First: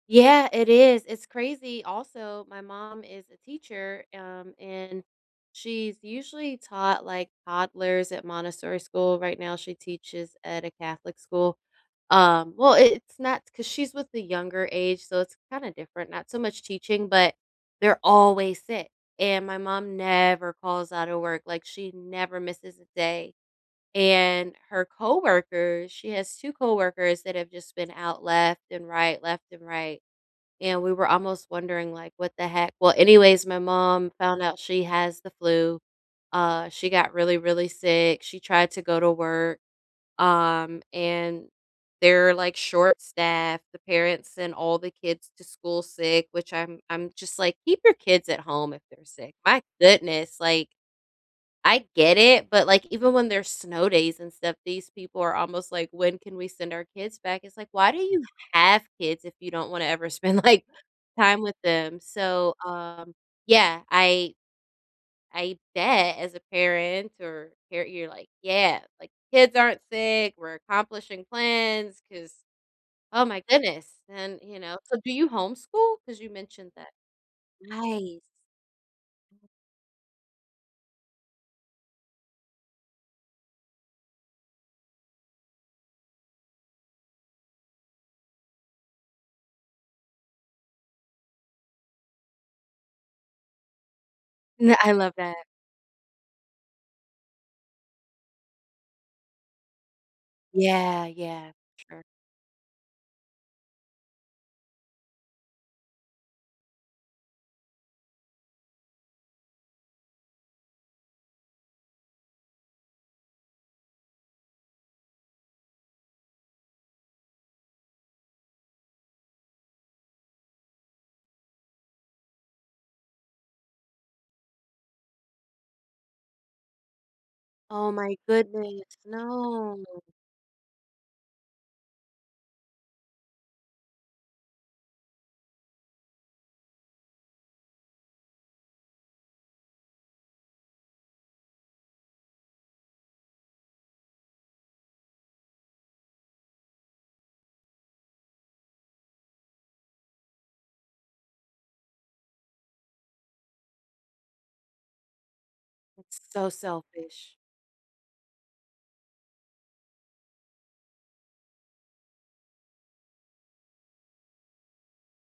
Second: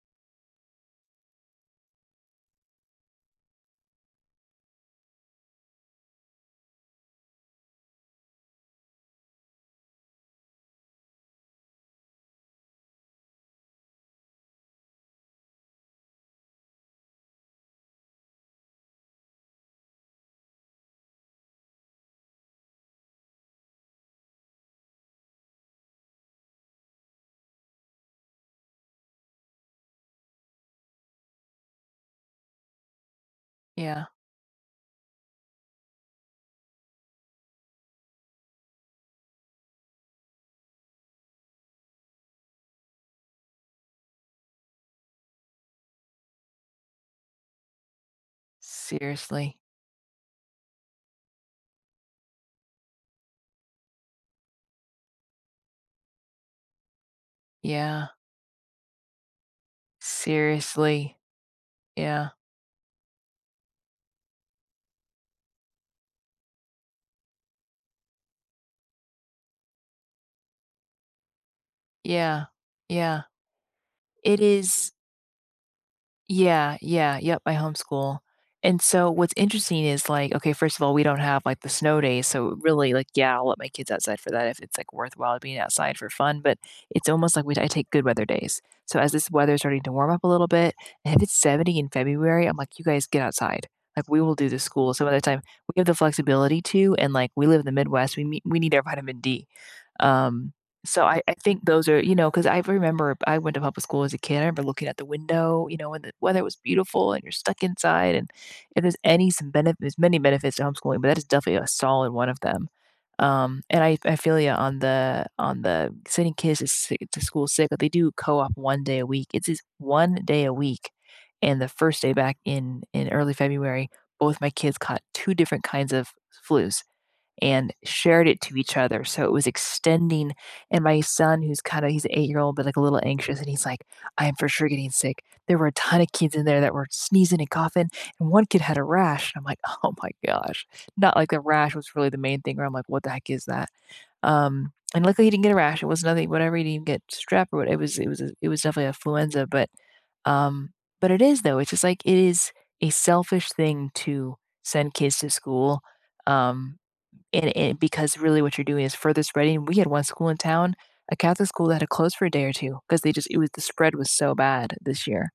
Yeah, it is, it's crazy. Also, my mom is a teacher, um, and she's usually taught, like, toddlers at Montessori school. Right now she teaches at a Catholic school. Um well, i it's not 'cause she's with the younger age, so it's kinda different, not so much teaching, but they're always sick and my mom never calls outta work, like, she never misses a day. And, her coworkers she has 2 coworkers that have just been out, left and right, left and right. And, we were almost wondering like, "What the heck?" Well, anyways, my Yeah. mom found out she has the flu. Uh, she got really, really sick. She tried to go to work, um, and they're, like, short-staffed. The parents sent all the kids to school sick, which I'm I'm just, like, "Keep your kids at home if they're sick." Seriously. My goodness, like I get it, but, like, even when there's snow days and stuff, these people are almost like, "When can we send our kids back?" It's like, "Why do Yeah. you have kids if you don't wanna ever spend, like, Seriously. time with them?" Yeah. So, um yeah, I I bet, as a parent or you're you're like, "Yeah," like, "kids aren't sick, we're accomplishing plans, 'cause" Yeah, yeah. Oh my goodness, and, It you know? is So, do you homeschool? 'Cause you mentioned Yeah, that. yeah yep, I homeschool. Nice! And so, what's interesting is, like okay, first of all, we don't have, like, the snow days, so, really, like yeah, I'll let my kids outside for that if it's, like, worthwhile being outside for fun but it's almost like we I take good weather days. So, as this weather is starting to warm up a little bit, and it's 70 in February, I'm like, "You guys get outside." Like, "We will do the Yeah, I school" so, by love the that. time, we give the flexibility to, and, like, we live in the Midwest, we meet we need our vitamin D. Um, Yeah, so I I yeah. think those are Sure. you know? 'Cause I remember, b I went to public school as a kid. I remember, looking at the window, you know? And the weather was beautiful, and you're stuck inside, and if there's any some benefit there's many benefits to homeschooling, but that is definitely a solid one of them. Um, and I I feel ya on the on the sending kids to si to school sick, but they do co-op 1 day a week, it's his 1 day a week. And, the 1st day back, in in early February, both my kids caught 2 different kinds of flus and Oh my shared it to each goodness, other, so it was no! extending and my son, who's kinda he's a 8 year-old, but, like, a little anxious, and he's like, "I'm for sure getting sick. There were a ton of kids in there that were sneezing and coughing, and 1 kid had a rash," and I'm like, "Oh my gosh." Not like the rash was really the main thing, where I'm like, "What the heck is that?" Um, and, luckily, he didn't get a rash, it was nothing whatever, he didn't get strep, or what it was it was a it was definitely influenza. But, um but it is, though, it's just, like, it is a selfish thing to send kids to school, That's so um, selfish. and and, because really what you're doing is further spreading we had 1 school in town, a Catholic school that had closed for a day or 2, 'cause they just it was the spread was so bad this year.